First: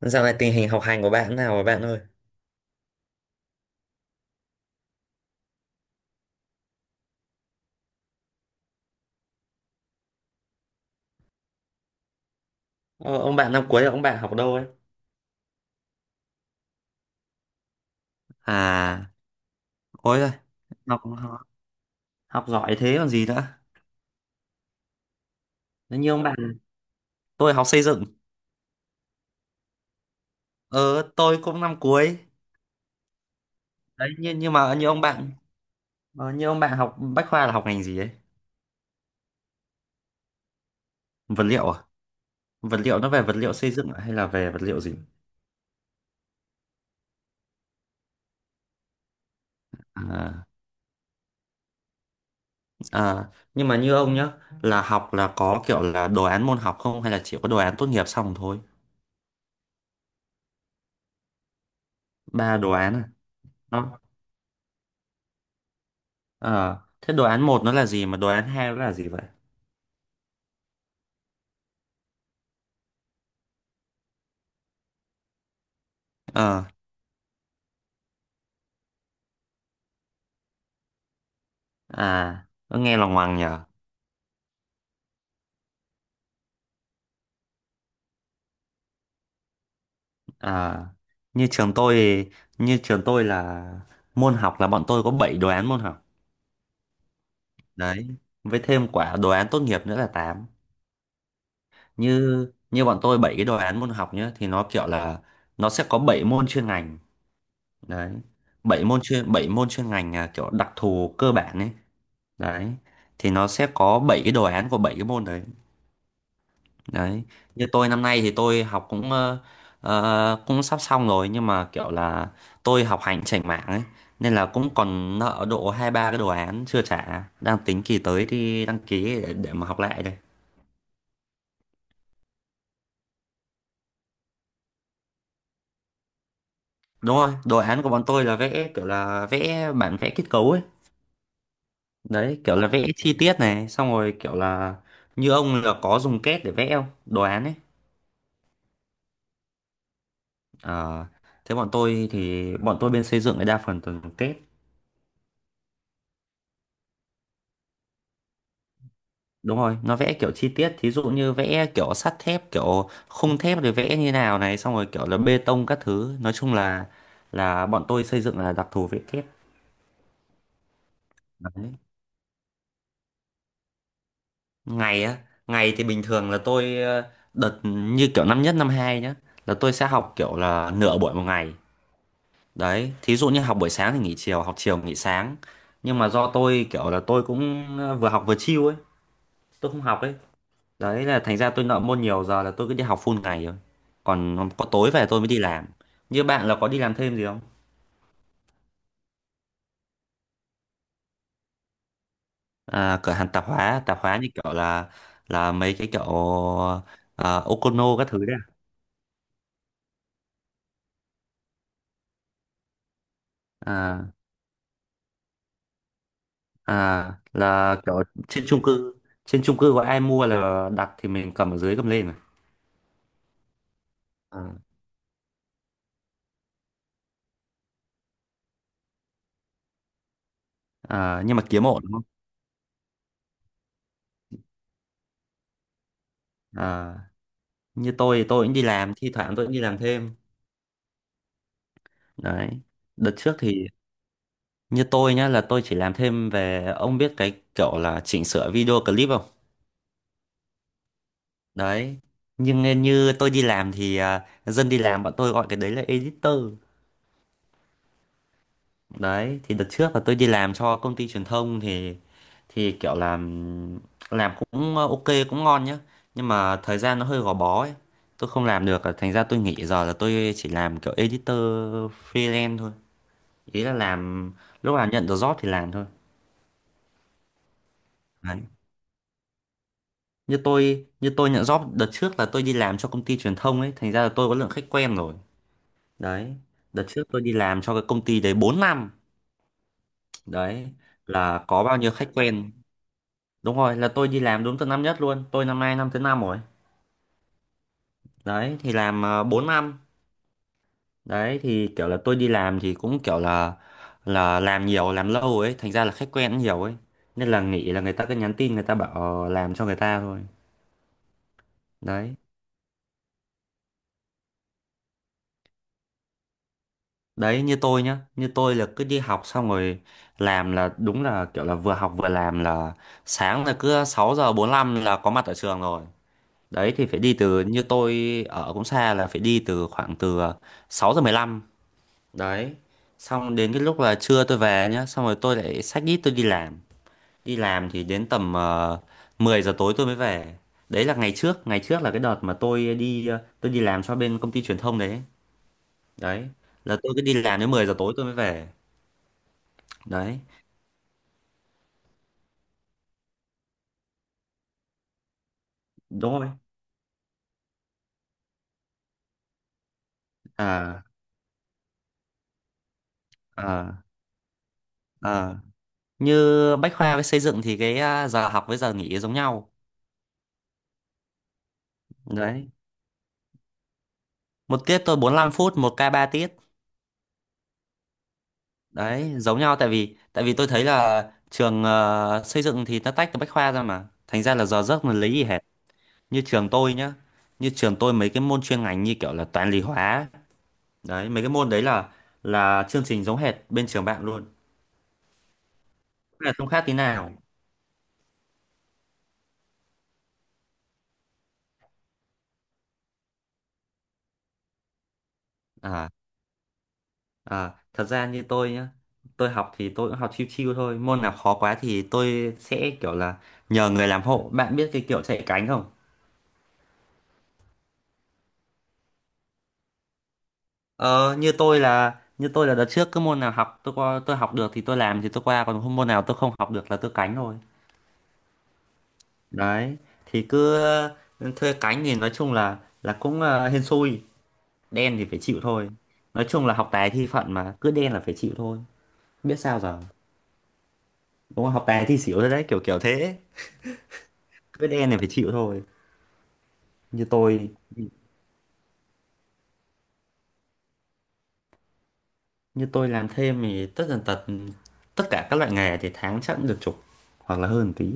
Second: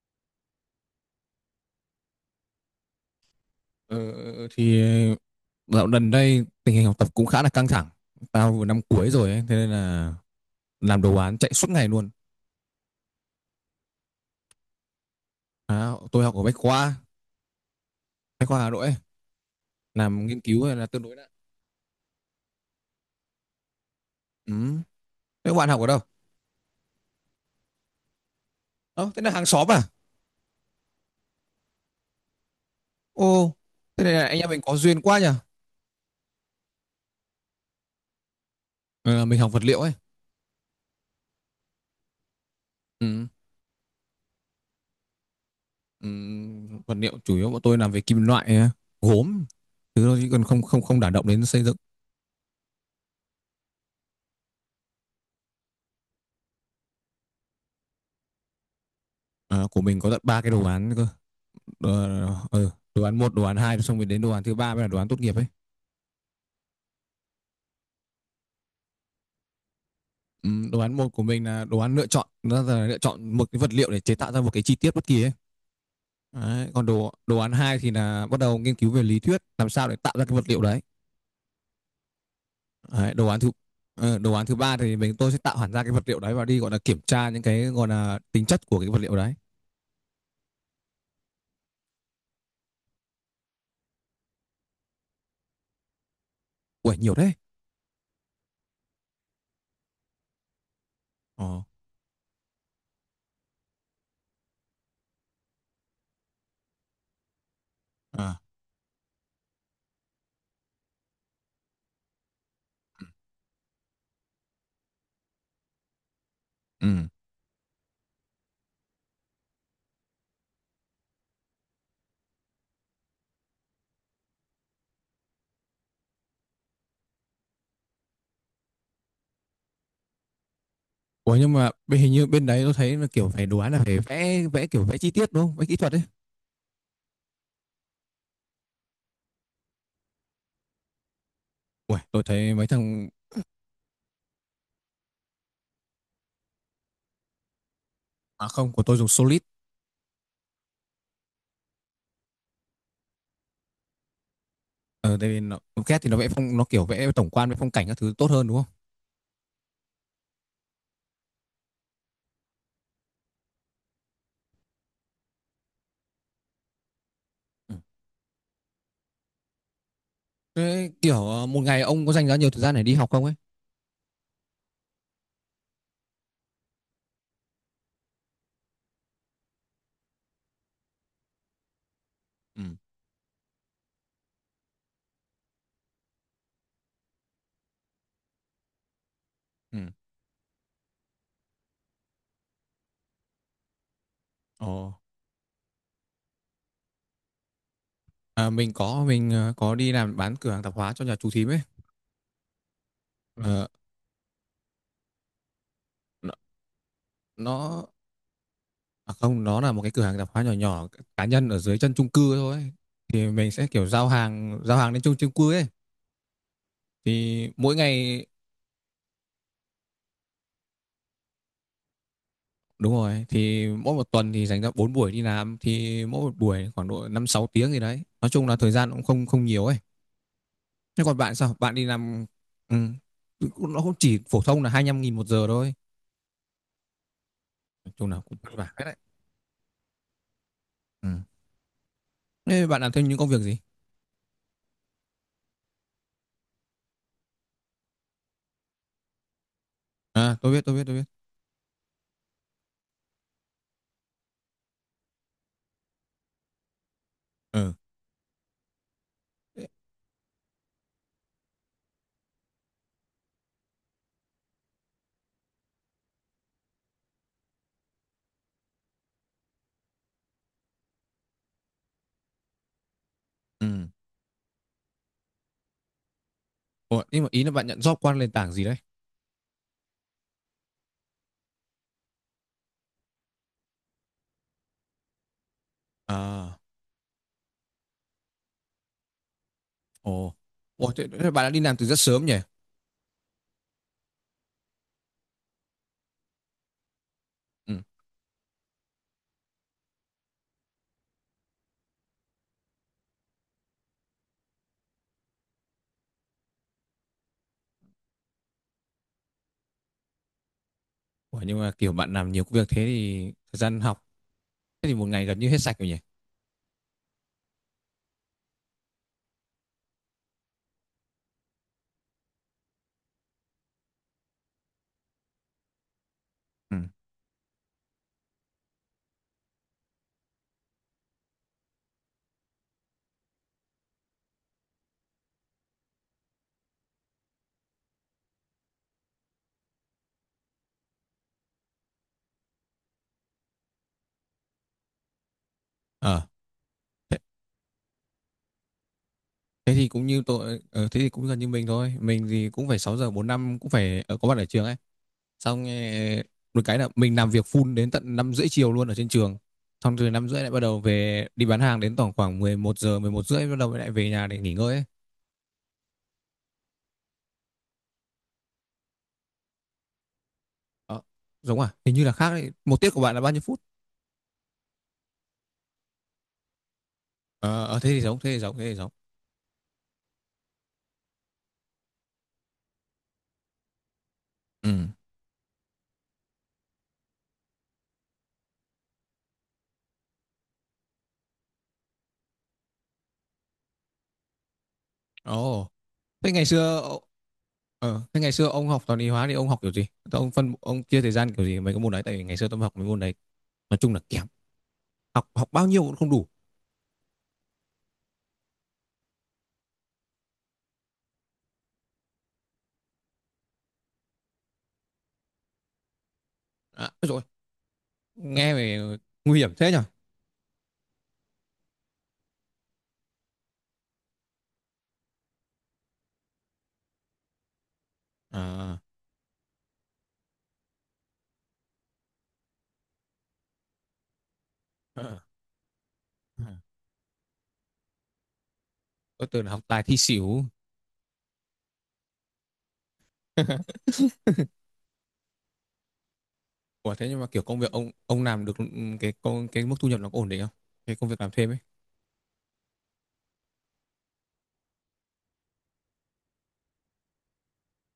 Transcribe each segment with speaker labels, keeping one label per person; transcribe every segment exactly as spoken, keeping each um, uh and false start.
Speaker 1: Dạo này tình hình học hành của bạn thế nào rồi bạn ơi?
Speaker 2: Ờ, thì ờ, dạo gần đây tình hình học tập cũng khá là căng thẳng. Tao vừa năm cuối rồi ấy, thế nên là làm đồ án chạy suốt ngày luôn.
Speaker 1: Ờ, ông bạn năm cuối là ông bạn học đâu ấy?
Speaker 2: À, tôi học ở Bách Khoa, Bách Khoa Hà Nội ấy,
Speaker 1: À, ôi
Speaker 2: làm
Speaker 1: rồi
Speaker 2: nghiên cứu hay là tương
Speaker 1: học
Speaker 2: đối đã.
Speaker 1: học giỏi thế còn gì nữa.
Speaker 2: Ừ. Thế các bạn học ở
Speaker 1: Nó
Speaker 2: đâu?
Speaker 1: như ông bạn, tôi học xây dựng.
Speaker 2: Ờ, thế là hàng xóm à?
Speaker 1: Ờ, tôi cũng năm cuối.
Speaker 2: Ô, thế
Speaker 1: Đấy,
Speaker 2: này là anh
Speaker 1: nhưng
Speaker 2: em
Speaker 1: nhưng
Speaker 2: mình
Speaker 1: mà
Speaker 2: có
Speaker 1: như
Speaker 2: duyên
Speaker 1: ông
Speaker 2: quá nhỉ?
Speaker 1: bạn, ờ, như ông bạn học Bách Khoa là học ngành gì ấy?
Speaker 2: Ờ, mình học vật liệu ấy.
Speaker 1: Vật liệu à? Vật liệu nó về
Speaker 2: Ừ.
Speaker 1: vật liệu xây dựng à? Hay là về vật liệu gì?
Speaker 2: Ừ. Vật liệu chủ yếu bọn tôi làm về kim loại, gốm, thứ đó chứ còn
Speaker 1: À,
Speaker 2: không không không đả động đến xây dựng.
Speaker 1: à, nhưng mà như ông nhá, là học là có kiểu là đồ án môn học không hay là chỉ có đồ án tốt nghiệp xong thôi?
Speaker 2: Ờ, của mình có tận ba cái đồ án cơ. đồ,
Speaker 1: Ba
Speaker 2: ừ,
Speaker 1: đồ án
Speaker 2: đồ
Speaker 1: à?
Speaker 2: án một đồ án hai xong
Speaker 1: Nó
Speaker 2: rồi đến đồ án thứ ba mới là đồ án tốt nghiệp ấy.
Speaker 1: Ờ, thế đồ án một nó là gì mà đồ án hai nó là gì vậy?
Speaker 2: Ừ, đồ án một của mình là đồ án lựa chọn, nó là lựa chọn một cái vật liệu để chế tạo ra một cái chi tiết bất kỳ ấy.
Speaker 1: Ờ,
Speaker 2: Đấy, còn đồ đồ án hai thì là bắt đầu nghiên cứu về lý thuyết làm sao để tạo ra cái vật liệu đấy.
Speaker 1: à, nó nghe lòng
Speaker 2: Đấy đồ
Speaker 1: ngoằng
Speaker 2: án thứ
Speaker 1: nhở.
Speaker 2: ờ, đồ án thứ ba thì mình tôi sẽ tạo hẳn ra cái vật liệu đấy và đi gọi là kiểm tra những cái gọi là tính chất của cái vật liệu đấy.
Speaker 1: À, như trường tôi như trường tôi là môn học là bọn tôi có bảy đồ án môn học.
Speaker 2: Ui nhiều đấy.
Speaker 1: Đấy, với thêm quả đồ án tốt nghiệp nữa là tám.
Speaker 2: Ồ,
Speaker 1: Như như bọn tôi bảy cái đồ án môn học nhá thì nó kiểu là nó sẽ có bảy môn chuyên ngành. Đấy.
Speaker 2: à,
Speaker 1: Bảy môn chuyên bảy môn chuyên ngành là kiểu đặc thù cơ bản ấy. Đấy. Thì nó sẽ có bảy cái đồ án của bảy cái môn đấy.
Speaker 2: ừ.
Speaker 1: Đấy, như tôi năm nay thì tôi học cũng ờ, ờ, cũng sắp xong rồi nhưng mà kiểu là tôi học hành chểnh mảng ấy, nên là cũng còn nợ độ hai ba cái đồ án chưa trả, đang tính kỳ tới đi đăng ký để, để mà học lại đây.
Speaker 2: Ủa, nhưng mà bên- hình như bên đấy tôi thấy là kiểu phải đồ án là phải vẽ vẽ kiểu vẽ chi tiết đúng không? Vẽ kỹ thuật ấy.
Speaker 1: Đúng rồi, đồ án của bọn tôi là vẽ kiểu là vẽ bản vẽ kết cấu ấy.
Speaker 2: Ui, tôi
Speaker 1: Đấy,
Speaker 2: thấy
Speaker 1: kiểu
Speaker 2: mấy
Speaker 1: là vẽ
Speaker 2: thằng.
Speaker 1: chi tiết này, xong rồi kiểu là như ông là có dùng kết để vẽ không? Đồ án ấy.
Speaker 2: À không, của tôi dùng Solid.
Speaker 1: Ờ, thế bọn tôi thì bọn tôi bên xây dựng là đa phần toàn dùng kết.
Speaker 2: Ờ, tại vì nó, xê a đê thì nó vẽ phong, nó kiểu vẽ tổng quan với phong cảnh các thứ tốt hơn đúng không?
Speaker 1: Đúng rồi, nó vẽ kiểu chi tiết, thí dụ như vẽ kiểu sắt thép, kiểu khung thép rồi vẽ như nào này, xong rồi kiểu là bê tông các thứ. Nói chung là là
Speaker 2: Ừ.
Speaker 1: bọn tôi xây dựng là đặc thù vẽ kép.
Speaker 2: Thế kiểu ờ, một
Speaker 1: Đấy.
Speaker 2: ngày ông có dành ra nhiều thời gian để đi học không ấy?
Speaker 1: Ngày á, ngày thì bình thường là tôi ờ, đợt như kiểu năm nhất năm hai nhá, là tôi sẽ học kiểu là nửa buổi một ngày.
Speaker 2: Ừ.
Speaker 1: Đấy, thí dụ như học buổi sáng thì nghỉ chiều, học chiều nghỉ sáng. Nhưng mà do tôi kiểu là tôi cũng ờ, vừa học vừa chill ấy, tôi
Speaker 2: Ừ.
Speaker 1: không học ấy. Đấy là thành ra tôi nợ môn nhiều, giờ là tôi cứ đi học full ngày rồi. Còn có
Speaker 2: Ồ,
Speaker 1: tối về tôi mới đi làm. Như bạn là có đi làm thêm gì không?
Speaker 2: à, mình có mình ờ, có đi làm bán cửa hàng tạp hóa cho nhà chú thím ấy.
Speaker 1: À, cửa hàng
Speaker 2: Ừ.
Speaker 1: tạp
Speaker 2: Ờ,
Speaker 1: hóa, tạp hóa như kiểu là là mấy cái kiểu
Speaker 2: nó,
Speaker 1: à,
Speaker 2: nó
Speaker 1: Okono các thứ đấy.
Speaker 2: à không, nó là một cái cửa hàng tạp hóa nhỏ nhỏ cá nhân ở dưới chân chung cư thôi ấy. Thì mình sẽ kiểu
Speaker 1: À,
Speaker 2: giao hàng giao hàng đến chung chung cư ấy.
Speaker 1: à à,
Speaker 2: Thì mỗi
Speaker 1: là kiểu
Speaker 2: ngày.
Speaker 1: trên chung cư, trên chung cư có ai mua là đặt thì mình cầm ở dưới cầm lên mà.
Speaker 2: Đúng rồi, thì mỗi một tuần thì
Speaker 1: À,
Speaker 2: dành ra bốn buổi đi làm, thì mỗi một buổi khoảng độ năm sáu tiếng gì đấy. Nói chung là thời gian cũng không không nhiều ấy. Thế còn
Speaker 1: à,
Speaker 2: bạn
Speaker 1: nhưng mà
Speaker 2: sao?
Speaker 1: kiếm
Speaker 2: Bạn
Speaker 1: ổn
Speaker 2: đi
Speaker 1: đúng không?
Speaker 2: làm. Ừ, cũng- nó cũng chỉ phổ thông là hai lăm nghìn một giờ thôi.
Speaker 1: À,
Speaker 2: Nói
Speaker 1: như
Speaker 2: chung
Speaker 1: tôi
Speaker 2: là
Speaker 1: thì
Speaker 2: cũng
Speaker 1: tôi
Speaker 2: vất
Speaker 1: cũng đi
Speaker 2: vả hết
Speaker 1: làm,
Speaker 2: đấy.
Speaker 1: thi thoảng tôi cũng đi làm thêm.
Speaker 2: Ừ.
Speaker 1: Đấy.
Speaker 2: Thế bạn làm thêm
Speaker 1: Đợt
Speaker 2: những công
Speaker 1: trước
Speaker 2: việc gì?
Speaker 1: thì Như tôi nhá là tôi chỉ làm thêm về, ông biết cái kiểu là chỉnh sửa video clip không?
Speaker 2: À, tôi biết, tôi biết, tôi biết.
Speaker 1: Đấy. Nhưng nên như tôi đi làm thì à, dân đi làm bọn tôi gọi cái đấy là editor.
Speaker 2: Ừ.
Speaker 1: Đấy, thì đợt trước là tôi đi làm cho công ty truyền thông thì thì kiểu làm làm cũng à, ok cũng ngon nhá. Nhưng mà thời gian nó hơi gò bó ấy. Tôi không làm được à, thành ra tôi nghỉ, giờ là tôi chỉ làm kiểu editor freelance thôi. Ý là
Speaker 2: Ừ.
Speaker 1: làm lúc nào nhận được job thì làm thôi.
Speaker 2: Ủa, nhưng mà ý là bạn nhận job qua nền
Speaker 1: Đấy.
Speaker 2: tảng gì đấy?
Speaker 1: như tôi như tôi nhận job đợt trước là tôi đi làm cho công ty truyền thông ấy, thành ra là tôi có lượng khách quen rồi. Đấy,
Speaker 2: À,
Speaker 1: đợt trước tôi đi làm cho cái công ty đấy bốn năm.
Speaker 2: ồ.
Speaker 1: Đấy
Speaker 2: Ủa, thế, thế bạn
Speaker 1: là
Speaker 2: đã đi
Speaker 1: có
Speaker 2: làm
Speaker 1: bao
Speaker 2: từ
Speaker 1: nhiêu
Speaker 2: rất
Speaker 1: khách
Speaker 2: sớm nhỉ?
Speaker 1: quen, đúng rồi, là tôi đi làm đúng từ năm nhất luôn, tôi năm nay năm thứ năm rồi.
Speaker 2: Ừ.
Speaker 1: Đấy thì làm uh, bốn năm. Đấy thì kiểu là tôi đi làm thì cũng kiểu là là làm nhiều làm lâu ấy, thành ra là khách quen cũng nhiều ấy, nên là nghĩ là người ta cứ nhắn tin người ta bảo ờ, làm cho người ta thôi.
Speaker 2: Ủa, nhưng mà kiểu bạn
Speaker 1: Đấy.
Speaker 2: làm nhiều công việc thế thì thời gian học thế thì một ngày gần như hết sạch rồi nhỉ?
Speaker 1: Đấy, như tôi nhá, như tôi là cứ đi học xong rồi làm, là đúng là kiểu là vừa học vừa làm, là sáng là cứ sáu giờ bốn lăm là có mặt ở trường rồi. Đấy
Speaker 2: Ừ.
Speaker 1: thì phải đi từ, như tôi ở cũng xa là phải đi từ khoảng từ sáu giờ mười lăm. Đấy, xong đến cái lúc là trưa tôi về nhá, xong rồi tôi lại xách ít tôi đi làm, đi làm thì đến tầm ờ, mười giờ tối tôi mới về. Đấy là ngày trước, ngày trước là cái đợt mà tôi đi ờ, tôi đi làm cho bên công ty truyền thông đấy.
Speaker 2: Ờ.
Speaker 1: Đấy là tôi cứ đi làm đến mười giờ tối tôi mới về.
Speaker 2: Thế thì cũng
Speaker 1: Đấy
Speaker 2: như tôi, ờ, thế thì cũng gần như mình thôi. Mình thì cũng phải sáu giờ bốn năm cũng phải ờ, có mặt ở trường ấy. Xong ờ,
Speaker 1: đúng rồi.
Speaker 2: một cái là mình làm việc full đến tận năm rưỡi chiều luôn ở trên trường. Xong từ năm rưỡi lại bắt đầu
Speaker 1: À
Speaker 2: về đi bán hàng đến tổng khoảng mười một giờ mười một rưỡi bắt đầu
Speaker 1: à
Speaker 2: lại về nhà để nghỉ ngơi ấy.
Speaker 1: à, như Bách Khoa với xây dựng thì cái à, giờ học với giờ nghỉ giống nhau.
Speaker 2: Ờ, giống à hình như là khác
Speaker 1: Đấy,
Speaker 2: đấy. Một tiết của bạn là bao nhiêu phút?
Speaker 1: một tiết tôi bốn lăm phút, một k ba tiết.
Speaker 2: ờ ờ, Thế thì giống thế thì giống thế thì giống.
Speaker 1: Đấy giống nhau, tại vì tại vì tôi thấy là trường ờ, xây dựng thì nó tách từ Bách Khoa ra mà, thành ra là giờ giấc
Speaker 2: Ừ.
Speaker 1: mình lấy gì hết. Như trường tôi nhá, như trường tôi mấy cái môn chuyên ngành như kiểu là toán lý hóa, đấy mấy cái môn đấy là là chương trình giống hệt bên trường bạn luôn.
Speaker 2: Ồ.
Speaker 1: Thế
Speaker 2: Thế
Speaker 1: là
Speaker 2: ngày
Speaker 1: không khác tí
Speaker 2: xưa
Speaker 1: nào
Speaker 2: ờ, thế ngày xưa ông học toán lý hóa thì ông học kiểu gì? Thế ông phân ông chia thời gian kiểu gì mấy cái môn đấy, tại vì ngày xưa tôi học mấy môn đấy nói chung là kém. Học học bao nhiêu
Speaker 1: à.
Speaker 2: cũng không đủ.
Speaker 1: À, thật ra như tôi nhá, tôi học thì tôi cũng học chill chill thôi. Môn nào khó quá thì tôi sẽ kiểu là nhờ người làm hộ. Bạn biết cái kiểu chạy cánh không?
Speaker 2: À, rồi, nghe về nguy hiểm thế nhở.
Speaker 1: Ờ, như tôi là như tôi là đợt trước cứ môn nào học tôi qua, tôi học được thì tôi làm thì tôi qua, còn không, môn nào tôi không học được là tôi cánh thôi.
Speaker 2: À,
Speaker 1: Đấy, thì cứ ừ, thuê cánh thì nói chung là là cũng ờ, hên xui, đen thì phải chịu thôi. Nói
Speaker 2: ờ,
Speaker 1: chung là học tài thi phận mà, cứ đen là phải chịu thôi.
Speaker 2: tôi
Speaker 1: Biết
Speaker 2: tưởng là học
Speaker 1: sao giờ.
Speaker 2: tài thi xỉu.
Speaker 1: Đúng không? Học tài thi xỉu rồi đấy, kiểu kiểu thế. Cứ đen thì phải chịu thôi.
Speaker 2: Ủa
Speaker 1: như
Speaker 2: thế nhưng mà kiểu
Speaker 1: tôi
Speaker 2: công việc ông ông làm được, ừ, cái công cái mức thu nhập nó có ổn định không? Cái công việc làm thêm ấy.
Speaker 1: như tôi làm thêm thì tất tần tật tất cả các loại nghề thì tháng chắc cũng được chục hoặc là hơn tí.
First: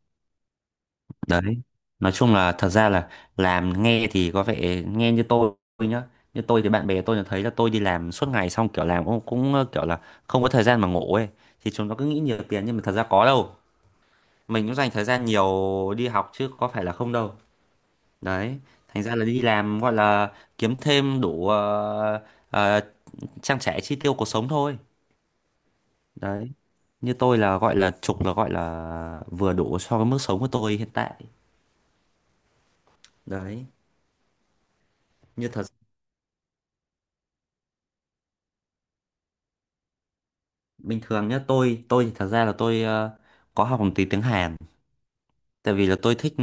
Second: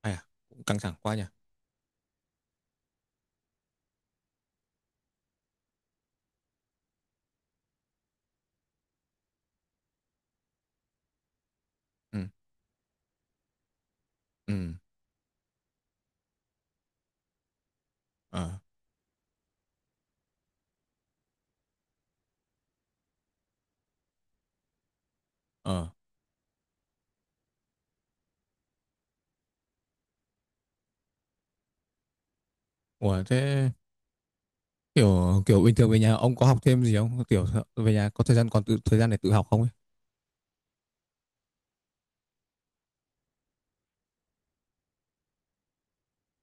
Speaker 2: Ai à, cũng căng thẳng quá nhỉ.
Speaker 1: Đấy, nói chung là thật ra là làm nghe thì có vẻ, nghe như tôi nhá, như tôi thì bạn bè tôi là thấy là tôi đi làm suốt ngày, xong kiểu làm cũng, cũng ờ, kiểu là không có thời gian mà ngủ ấy, thì chúng nó cứ
Speaker 2: Ừ,
Speaker 1: nghĩ nhiều tiền nhưng mà thật ra có đâu. Mình
Speaker 2: ừ,
Speaker 1: cũng dành thời gian nhiều đi học chứ có phải là không đâu. Đấy,
Speaker 2: ờ,
Speaker 1: thành ra là đi làm gọi là kiếm thêm đủ ờ, ờ, trang trải chi tiêu cuộc sống thôi.
Speaker 2: ờ.
Speaker 1: Đấy, như tôi là gọi là trục là gọi là vừa đủ so với mức sống của tôi hiện tại.
Speaker 2: Ủa
Speaker 1: Đấy.
Speaker 2: thế kiểu
Speaker 1: Như
Speaker 2: kiểu
Speaker 1: thật
Speaker 2: bình thường về nhà ông có học thêm gì không, kiểu về nhà có thời gian còn tự thời gian để tự học không ấy?
Speaker 1: bình thường nhá, tôi tôi thì thật ra là tôi ờ, có học một tí tiếng Hàn, tại vì là tôi thích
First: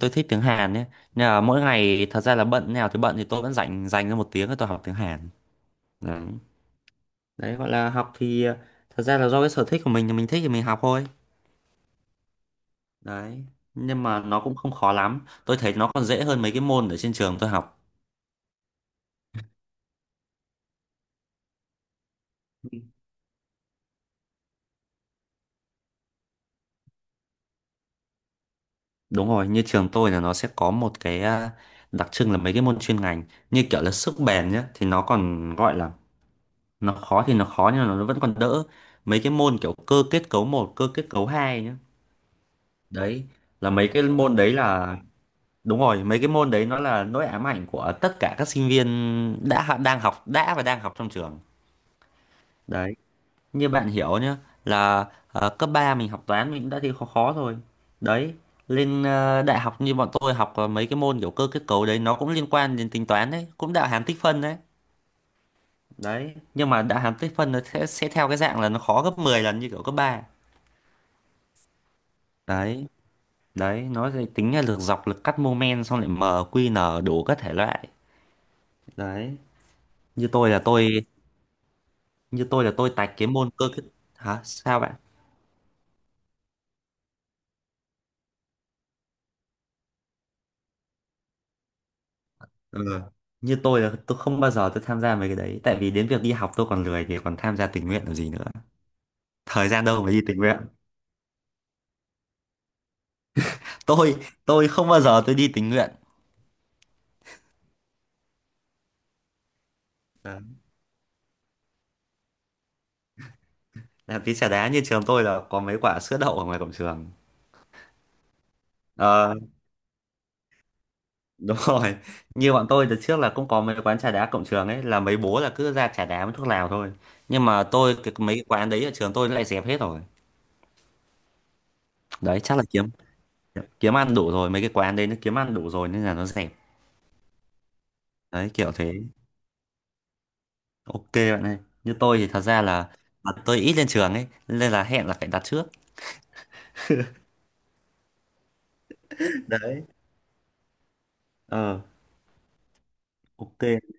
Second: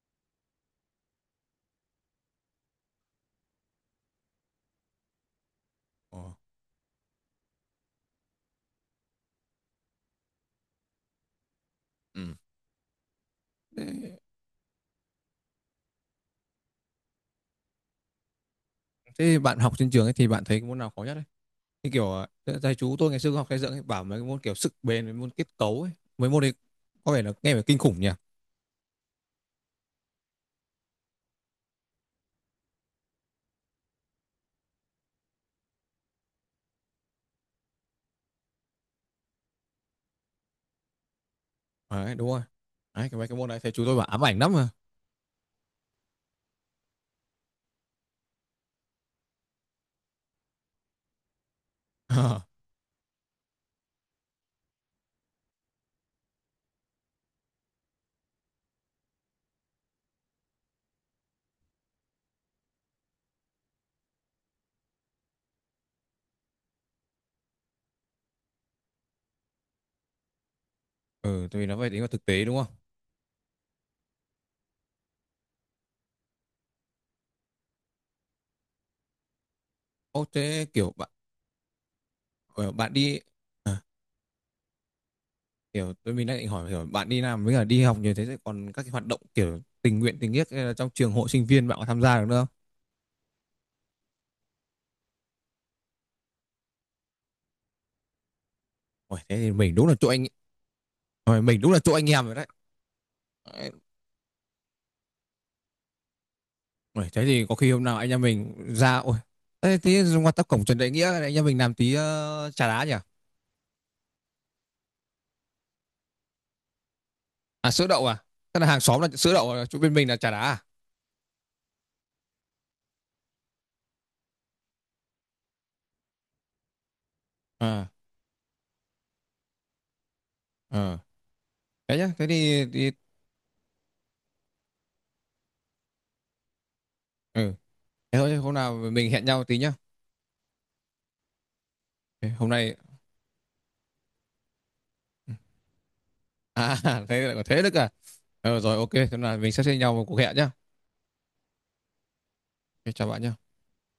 Speaker 1: tôi thích tiếng Hàn nhé, nên là mỗi ngày thật ra là bận nào thì bận, thì tôi vẫn dành dành ra một tiếng để tôi học tiếng Hàn. Đấy.
Speaker 2: Ờ.
Speaker 1: Đấy, gọi là học thì ờ, thật ra là do cái sở thích của mình, là mình thích thì mình học thôi.
Speaker 2: Ừ.
Speaker 1: Đấy. Nhưng
Speaker 2: thế,
Speaker 1: mà nó cũng không khó lắm, tôi thấy nó còn dễ hơn mấy cái môn ở trên trường tôi học.
Speaker 2: thế bạn học trên trường ấy thì bạn thấy cái môn nào khó nhất ấy, thì kiểu ờ, thầy chú tôi ngày xưa học xây dựng ấy, bảo mấy cái môn kiểu sức bền, mấy môn kết cấu ấy, mấy môn đấy có vẻ là nghe phải kinh khủng nhỉ.
Speaker 1: Đúng rồi, như trường tôi là nó sẽ có một cái à, đặc trưng là mấy cái môn chuyên ngành như kiểu là sức bền nhá, thì nó còn gọi là, nó khó thì nó khó nhưng mà nó vẫn còn đỡ. Mấy cái môn kiểu cơ kết cấu một, cơ kết cấu hai nhá,
Speaker 2: Đấy đúng rồi, đấy cái
Speaker 1: đấy
Speaker 2: mấy cái môn đấy
Speaker 1: là
Speaker 2: thầy chú
Speaker 1: mấy
Speaker 2: tôi
Speaker 1: cái
Speaker 2: bảo ám
Speaker 1: môn
Speaker 2: ảnh lắm
Speaker 1: đấy
Speaker 2: mà.
Speaker 1: là, đúng rồi, mấy cái môn đấy nó là nỗi ám ảnh của tất cả các sinh viên đã đang học đã và đang học trong trường. Đấy, như bạn hiểu nhá, là ờ, cấp ba mình học toán mình cũng đã thi khó khó rồi. Đấy, lên ờ, đại học như bọn tôi học ờ, mấy cái môn kiểu cơ kết cấu đấy nó cũng liên quan đến tính toán, đấy cũng đạo hàm tích phân đấy. Đấy, nhưng mà đạo hàm tích phân nó sẽ, sẽ theo cái dạng là nó khó gấp mười lần như kiểu cấp ba.
Speaker 2: Ừ, tại vì nó phải tính vào thực tế đúng không?
Speaker 1: Đấy, đấy nó sẽ tính là lực dọc, lực cắt, moment, xong lại m, q, n đủ các thể loại. Đấy,
Speaker 2: Ô
Speaker 1: như tôi là
Speaker 2: thế kiểu
Speaker 1: tôi
Speaker 2: bạn
Speaker 1: như tôi
Speaker 2: ờ,
Speaker 1: là tôi
Speaker 2: bạn
Speaker 1: tạch
Speaker 2: đi.
Speaker 1: cái môn cơ kết. Hả, sao bạn?
Speaker 2: Kiểu tôi mình đang định hỏi, kiểu bạn đi làm với cả đi học như thế thì còn các cái hoạt động kiểu tình nguyện tình nghĩa hay là trong trường hội sinh viên bạn có tham gia được nữa không?
Speaker 1: Ừ. Như tôi là tôi không bao giờ tôi tham gia mấy cái đấy. Tại vì đến việc đi học tôi còn lười, thì còn tham gia tình nguyện làm gì nữa.
Speaker 2: Ôi, thế thì
Speaker 1: Thời
Speaker 2: mình
Speaker 1: gian
Speaker 2: đúng là
Speaker 1: đâu
Speaker 2: chỗ
Speaker 1: mà đi
Speaker 2: anh.
Speaker 1: tình nguyện.
Speaker 2: Ôi, mình đúng là chỗ anh em rồi đấy.
Speaker 1: Tôi tôi không bao giờ tôi đi tình nguyện.
Speaker 2: Ôi, thế thì có khi hôm nào anh em mình ra ôi thế thế qua
Speaker 1: Đấy.
Speaker 2: tắp cổng Trần Đại Nghĩa này, anh em mình làm tí ờ, trà đá nhỉ?
Speaker 1: Làm tí trà đá, như trường tôi là có mấy quả sữa đậu ở ngoài cổng trường.
Speaker 2: À sữa đậu à? Tức là hàng xóm là sữa
Speaker 1: Ờ,
Speaker 2: đậu à? Chỗ bên mình là trà đá à?
Speaker 1: đúng rồi. Như bọn tôi từ trước là cũng có mấy quán trà đá cổng trường ấy, là mấy bố là cứ ra trà đá với thuốc lào thôi. Nhưng mà
Speaker 2: À,
Speaker 1: tôi cái, mấy cái quán đấy ở trường tôi nó lại dẹp hết rồi.
Speaker 2: ờ. Thế nhá, thế
Speaker 1: Đấy, chắc
Speaker 2: thì,
Speaker 1: là kiếm
Speaker 2: thì
Speaker 1: kiếm ăn đủ rồi, mấy cái quán đấy nó kiếm ăn đủ rồi nên là nó dẹp.
Speaker 2: Ừ. Thế thôi
Speaker 1: Đấy
Speaker 2: hôm
Speaker 1: kiểu
Speaker 2: nào
Speaker 1: thế.
Speaker 2: mình hẹn nhau tí nhá.
Speaker 1: Ok bạn ơi, như tôi thì
Speaker 2: Thế
Speaker 1: thật
Speaker 2: hôm
Speaker 1: ra
Speaker 2: nay.
Speaker 1: là, là tôi ít lên trường ấy, nên là hẹn là phải đặt trước.
Speaker 2: À thế lại có thế được à? Ờ, rồi ok, thế là mình sẽ xem
Speaker 1: Đấy.
Speaker 2: nhau một cuộc hẹn nhá.
Speaker 1: Ờ,
Speaker 2: OK, chào bạn nhé.
Speaker 1: ok.